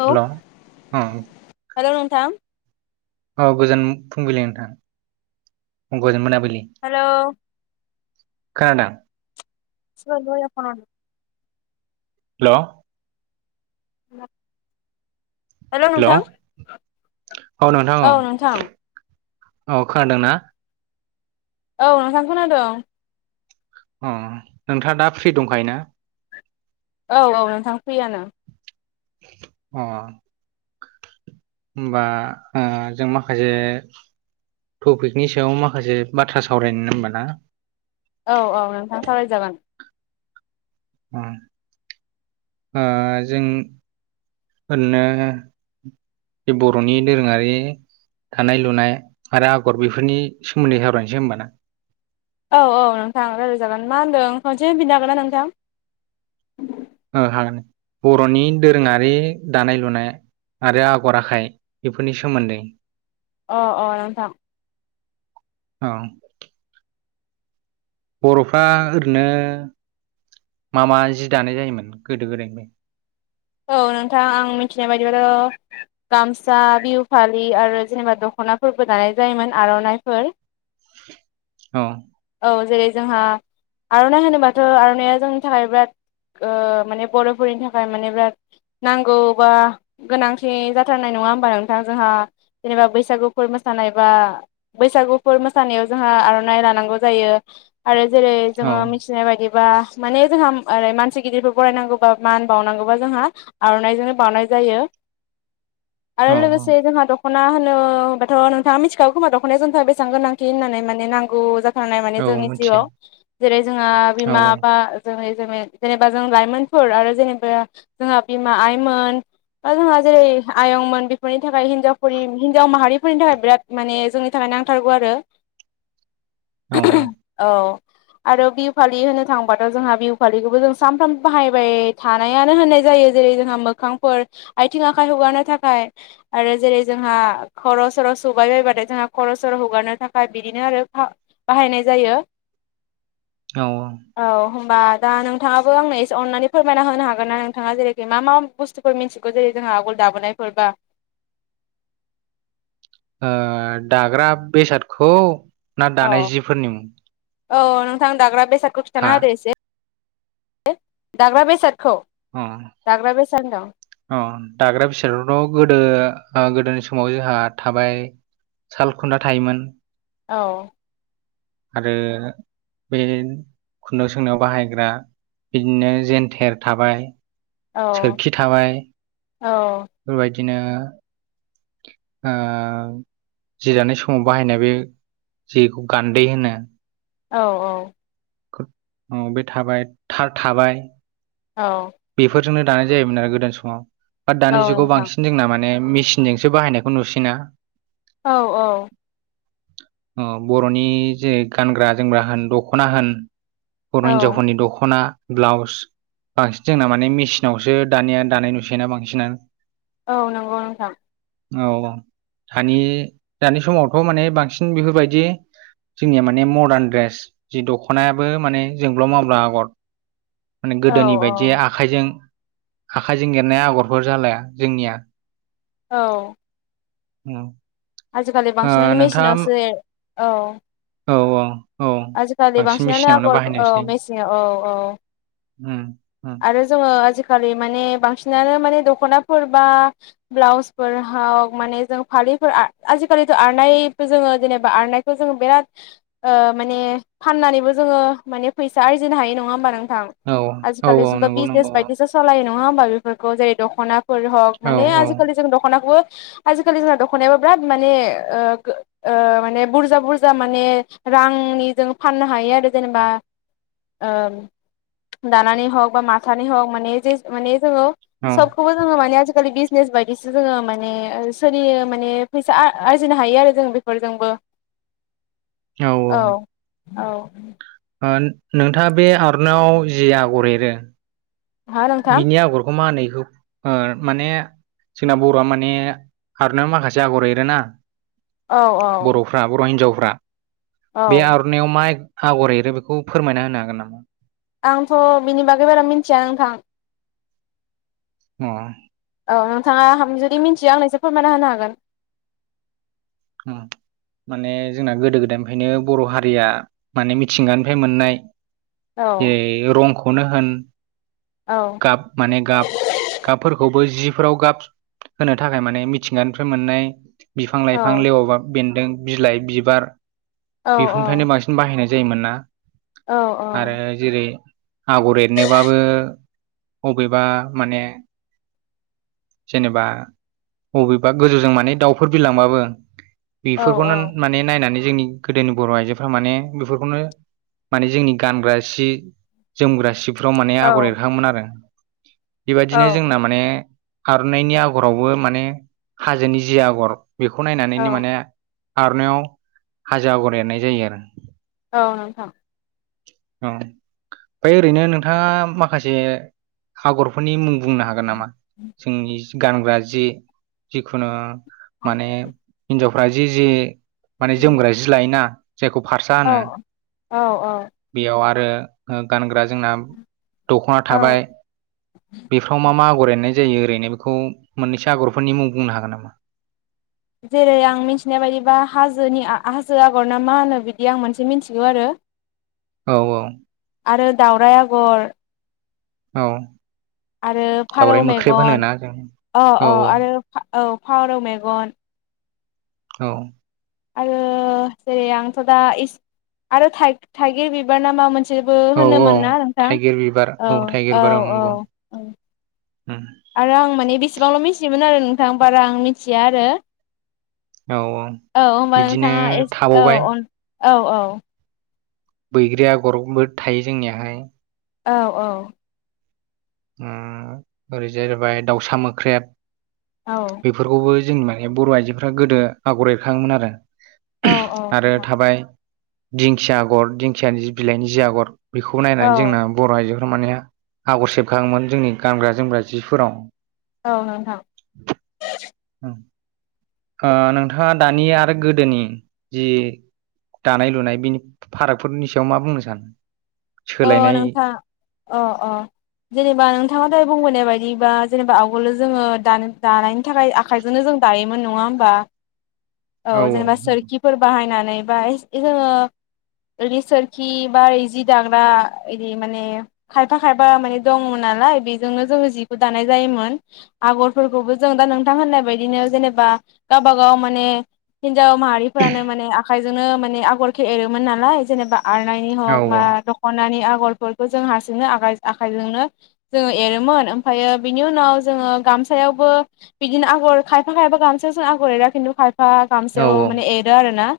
Hello hello अ hello नोंथां औ गोजोन फुंबिलि नोंथां गोजोन मोन हेल' खोनादों सया फन [unintelligible] हेलौ न' हेलौ हेल' नोंथां औ नोंथां औ खोनादों ना? औ नोंथां खोनादों अ नोंथाङा दा फ्रि दंखायो ना औ औ नोंथां फ्रियानो अ' होनबा जों माखासे थफिकनि सायाव माखासे बाथ्रा सावरायनो होनबा ना औ औ नोंथां सावरायजागोन ओ जों ओरैनो बे बर'नि दोरोङारि दानाय लुनाय आरो आगर बेफोरनि सोमोन्दै सावरायनोसै होमबा ना औ औ नोंथां रायज्लायजागोन मा होन्दों खनसे बिनो हागोन ना नोंथां ओ हागोन बर'नि दोरोङारि दानाय लुनाय आरो आगर आखाय बेफोरनि सोमोन्दै। अ अ नोंथां औ बर'फ्रा ओरैनो मा मा जि दानाय जायोमोन गोदो गोदायनिफ्राय? औ नोंथां आं मिथिनाय बायदिब्लाथ' गामसा बिहु फालि आरो जेनेबा दख' नाफोरबो दानाय जायोमोन आर'नाइफोर। औ औ जेरै जोंहा आर'नाइ होनोबाथ' आर'नाइआ जोंनि थाखाय बिराद माने बर'फोरनि थाखाय माने बिराद नांगौ बा गोनांथि जाथारनाय नङा होमबा नोंथां जोंहा जेनेबा बैसागु फोर मोसानाय बा बैसागुफोर मोसानायाव जोंहा आर'नाइ लानांगौ जायो। आरो जेरै औ जोङो मिथिनाय बायदि बा माने जोंहा ओरै मानसि गिदिरफोर फरायनांगौबा मान बावनांगौबा जोंहा आर'नाइजोंनो बावनाय जायो आरो औ लोगोसे औ जोंहा दख'ना होनो होमबाथ' नोंथाङा मिथिखागौ खोमा दख'नाया जोंनि थाखाय बेसां गोनांथि होननानै माने नांगौ [unintelligible] माने औ जोंनि मिथियो जिउआव जेरै जोंहा औ बिमा बा जों जेनेबा जों लाइमोनफोर आरो जेनेबा जोंहा बिमा आइमोन जोंहा जेरै आयंमोन बेफोरनि थाखाय हिनजावफोर हिनजाव माहारिफोरनि थाखाय बिराद माने जोंनि थाखाय नांथारगौ आरो। औ औ आरो बिहु फालि होननो थांबाथ' जोंहा बिहु फालिखौबो जों सानफ्रामबो बाहायबाय थानायानो होननाय जायो जेरै जों मोखांफोर आथिं आखाइ हुगारनो थाखाय आरो जेरै जोंहा खर' र' सर' सुबाय बायबाथाय जोंहा खर' सर' हुगारनो थाखाय बिदिनो आरो बाहायनाय जायो। औ औ। होमबा दा नोंथाङाबो आंनो एसे अननानै फोरमायना होनो हागोन ना नोंथ थाङा जेरैखि मा मा बुस्थुफोर मिथिगौ जेरै जोंहा आगोल दाबोनायफोरबा [inaudible] ओ दाग्रा बेसादखौ ना औ दानाय जिफोरनि मुं? औ नोंथां दाग्रा बेसादखौ हा खिन्थाना होदो एसे से दाग्रा बेसाद अ दाग्रा होनदों अ दाग्रा बिसोरथ' गोदो ओ गोदोनि समाव जोंहा थाबाय सालखुन्दा थायोमोन। औ आरो बे खुन्दुं सोंनायाव बाहायग्रा बिदिनो जेेनथेर थाबाय औ सोरखि थाबाय औ बेफोरदिनो ओ जिरानाय समाव बाहायनाय बे जिखौ गान्दै होनो औ औ गो औ बे थाबाय थार थाबाय औ जोंनो दानाय जायोमोन आरो गोदान समाव बा दानि जुगाव नोंथां बांसिन जोंना मान ने मेसिनजोंसो बाहायनायखौ नुसिना औ औ अ बर'नि जे गानग्रा जोमग्रा होन दख'ना होन बर' औ हिनजावफोरनि दख'ना ब्लाउस बांसिन जोंना माने मेसिनावसो दानिया दानाय नुसैना बांसिनानो औ नंगौ नोंथां। औ अ धानि दानि समावथ' माने बांसिन बेफोरबायदि जोंनिया माने मदार्न ड्रेस जि दखनायाबो माने जोंब्लाव मावब्ला आगर। माने औ गोदोनि बायदि औ आखाइजों आखाइजों एरनाया आगरफोर जालाया जोंनिया औ औ आजिखालि बांसिनानो मेसिनावसो औ औ अ औ आजिखालि बांसिन बांसिनानो मेसिनावनो आगर औ बाहायनायसै। मेसिनाव औ औ उम उम आरो जोङो आजिखालि माने बांसिनानो माने दख'नाफोर बा ब्लाउसफोर हाव माने जों फालिफोर आ आजिखालिथ' आरनाय बेखो जोङो जेनेबा आरनायखौ जोङो बेराद ओ माने‌ फाननानैबो जोङो माने फैसा आरजिनो हायो नङा होमबा नों औ औ औ फालिजोंबा नंगौ नंगौ बिजनेस औ बायदिसो सलायो नङा होमबा बेफोरखौ जेरै दख'ना फोर हक औ माने औ आजिखालि जों दख'नाखौबो आजिखालि जोंना दख'नायाबो बिराद माने ओ गो ओ माने बुरजा बुरजा माने रांनि जों फाननो हायो आरो जेनेबा ओ दानानै हक बा माथानि हक माने जेस माने जोङो औ सबखौबो जोङो माने‌ आजिखालि बिज नेस बायदिसो जोङो माने ओ सोलियो माने फैसा आ आरजिनो हायो आरो जों बेफोरजोंबो। औ अ औ ओन नोंथाङा बे आर'नायाव जि आगर एरो हा नोंथां बिनि आगरखौ मा होनो इ गौ ओर माने जोंना बर'आ माने आर'नायाव माखासे आगर एरोना औ औ बर'फ्रा बर' हिन्जावफ्रा बे औ आर'नायाव मा एग आगर एरो बेखौ फोरमायना होनो हागोन नामा? आंथ' बिनि बागै बारा मिथिया नोंथां। अ'। औ नोंथाङा जुदि मिथियो आंनो एसे फोरमायना होनो हागोन। उम। माने जोंना गोदो गोदायनिफ्रायनो बर' हारिया माने मिथिंगानिफ्राय मोननाय हागोन जेरै रंखौनो होन औ गाब माने गाब गाबफोरखौबो जि फोराव गाब होनो थाखाय माने मिथिंगानिफ्राय मोननाय बि औ फां लेवबा बेन्दों बिलाइ बिबार औ बेफोरनिफ्रायनो बांसिन बाहायनाय जायोमोन ना? औ आरो जेरै आगर एरनोबाबो अबेबा माने जेनोबा बबेबा गोजौजों माने दाउफोर बिरलांबाबो औ बेफोरखौनो माने नायनानै जोंनि गोदोनि बर' आइजोफ्रा माने बेफोरखौनो माने जोंनि गानग्रा सि जोमग्रा सिफ्राव माने आगर औ एरखांङोमोन आरो। औ बेबायदिनो जोंना माने आर'नाइनि आगरावबो माने हाजोनि जि आगर बेखौ औ नायनानैनो माने आर'नायाव हाजो आगर एरनाय जायो आरो। औ नोंथां। औ ओमफाय ओरैनो नोंथाङा माखासे आगरफोरनि मुं बुंनो हागोन नामा? जोंनि गानग्रा जि जिखुनु माने हिन्जावफ्रा जि जि माने जोमग्रा जि लायोना जायखौ फारसा औ होनो औ औ बेयाव आरो गानग्रा जोंना दखना औ थाबाय बेफ्राव मा मा आगर एरनाय जायो ओरैनो बेखौ मोननैसो आगरफोरनि मुं बुंनो हागोन नामा? जेरै आं मिथिनाय बायदिबा हाजोनि आ हाजो आगर ना मा होनो बिदि आं मोनसे मिथिगौ आरो। औ औ। आरो दावराय आगर औ। आरो फारौ दावराइ मोख्रेब मेगन होनोना जों अ औ अ आरो औ फारौ मेगन औ। आरो जेरै आंथ' दा इस आरो थाइगिर बिबार ना मा मोन सेबो औ औ होनोमोन ना नोंथां? थाइगिर बिबार औ थाइगिर औ बिबार औ नंगौ औ। उम आरो आं माने बेसेबांल' मिथियोमोन आरो नोंथां बारा आं मिथिया आरो। औ होमबा बिदिनो नोंथाङा एस औ थाबावबाय औ औ। बैग्रि आगरबो थायो जोंनियाहाय। औ औ। ओम ओरै जाहैबाय दाउसा मोख्रेब औ बेफोरखौबो जोंनि माने बर' आइजोफ्रा गोदो आगर एरखाङोमोन आरो औ आरो नोंथां थाबाय दिंखिया आगर दिंखियानि जि बिलाइनि जि आगर बेखौ औ नायनानै जोंना बर' आइजो फोरा माने आगर सेबखाङोमोन जोंनि गानग्रा जोमग्रा जिफोराव। औ नोंथां। ओ नोंथाङा दानि आरो गोदोनि जि दानाय लुनाय बिनि फारागफोरनि सायाव मा बुंनो सानो? अ सोलायनाय नोंथां अ अ जेनोबा नोंथाङा दहाय बुंबोननाय बायदि बा जेनोबा आवगोलनो जोङो दा दानायनि थाखाय आखाइजोंनो जों दायोमोन नङा होमबा? औ जेनोबा सोरखिफोर बाहायनानै बा ए जोङो सोरखि बा जि दा बा इदि माने खायफा खायफा माने दङ नालाय बेजोंनो जोङो जिखौ दानाय जायोमोन। आगरफोरखौबो जों दा नोंथां होननाय बायदिनो जेनोबा गावबा गाव माने हिनजाव माहारिफोरानो माने आखाइजोंनो माने आगरखे एरोमोन नालाय जेनेबा आरनाइनि औ हक मा द'ख नानै आगरफोरखौ जों हारसिंनो आखायजोंनो जोङो एरोमोन ओमफाय बिनि उनाव जों गामसायावबो बिदिनो आगर खायफा खायफा गामसायाव जों आगर एरा खिन्थु खायफा औ गामसायाव माने एरो आरो ना।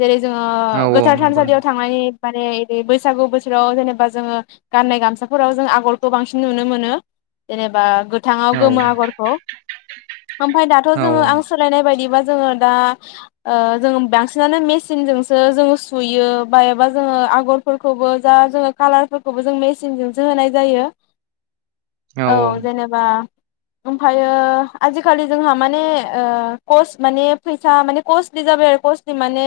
जेरै जोङो औ औ गोथार नंगौ थानसालियाव नंगौ थांनानै माने बैसागु बोथोर फोराव जेनेबा जोङो गाननाय गामसाफोराव जों आगरखौ बांसिन नुनो मोनो जेनेबा गो गोथाङाव औ गोमो आगरखौ ओमफाय दाथ' औ जोङो आगर सोलायनाय बायदिबा जोङो दा ओ बांसिनानो मेसिनजोंसो जोङो सुयो बा एबा जोङो आगरफोरखौबो जा जोङो कालारफोरखौबो जों मेचिनजोंसो होनाय जायो। औ जेनेबा ओमफायो आजिखालि जोंहा माने कस माने फैसा माने कस्ट कस नि माने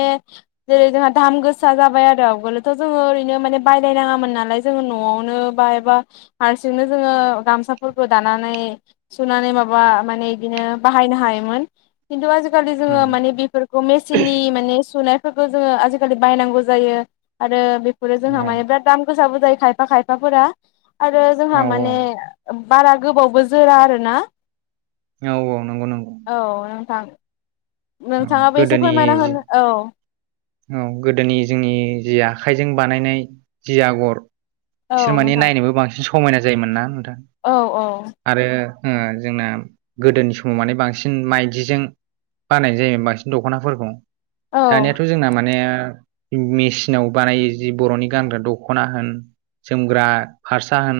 जेरै जोंहा दाम गोसा जाबाय आरो आवगोलोथ' जोङो ओरैनो बायलायनाङामोन नालाय जोङो न'आवनो बा एबा हारसिंनो जोङो गामसाफोरखौ दानानै सुनानै माबा माने बिदिनो बाहायनो हायोमोन खिनथु आजिखालि खालि जोङो उम माने बेफोरखौ मेचिननि माने सुनाय फोरखो जोङो आजिखालि बायनांगौ जायो आरो बेफोरो औ जोंहा माने बिराद दाम गोसाबो जायो खायफा खायफाफोरा आरो जोंहा औ माने बारा गोबावबो जोरा आरो ना औ औ नंगौ नंगौ थां ओम गोदोनि औ औ गोदोनि जोंनि जि आखाय जों बानायनाय जि आगर औ बिसोर माने नोंथां नायनोबो बांसिन समायना जायोमोन ना थां औ आरो ओ जोंना गोदोनि समाव माने बांसिन माइदिजों बानायनाय जायोम बांसिन दख'नाफोरखौ औ दानियाथ' जोंना माने मेसिनाव बानायो जि बर'नि गानग्रा दख'ना होन जोमग्रा फारसा होन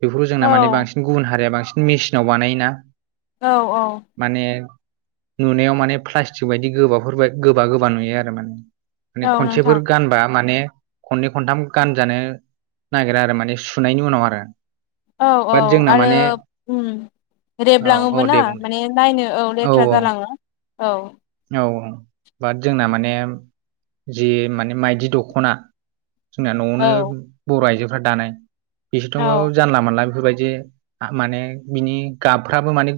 बेफोरखौ जोंना माने औ बांसिन गुबुन हारिया बांसिन मेसिनाव बानायोना औ औ माने नुनायाव माने प्लास्टिक बायदि गोबाफोर बा गोबा गोबा नुयो आरो माने माने औ नोंथां खनसेफोर गानबा माने खननै खनथाम गानजानो नागिरा आरो माने सुनायनि उनाव आरो औ औ बाट जोंना आरो माने बुं औ रेबलाङो औ बो ना दे बुं दे माने नायनो औ लेथ्रा जालाङो औ औ औ बाट जोंना माने जि माने माइदि दख'ना जोंना औ न'आवनो बर' आइजोफ्रा दानाय बिसोरथ' औ जानला मोनला बेफोरबायदि जे माने बिनि गाबफ्राबो माने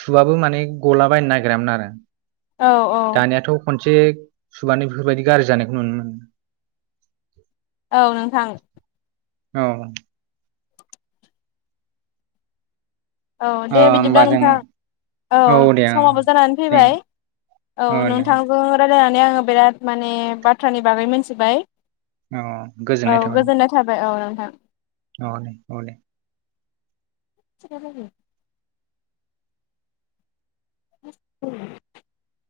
सुबाबो माने गला बायनो नागिरामोन आरो औ औ। मोनसे सुबानो बेफोरबायदि गाज्रि जानायखौ नुनो मोनो। औ नोंथां। औ औ दे ओ बिदिब्ला होमबा जों नोंथाङा औ दे ओं समाबो जानानै जों फैबाय। औ नोंथांजों रायजलायनानै आङो बिराद माने बाथ्रानि बागै मिथिबाय औ औ गोजोननाय थाबाय गोजोननाय थाबाय औ। औ दे औ दे। सेखाराखै औ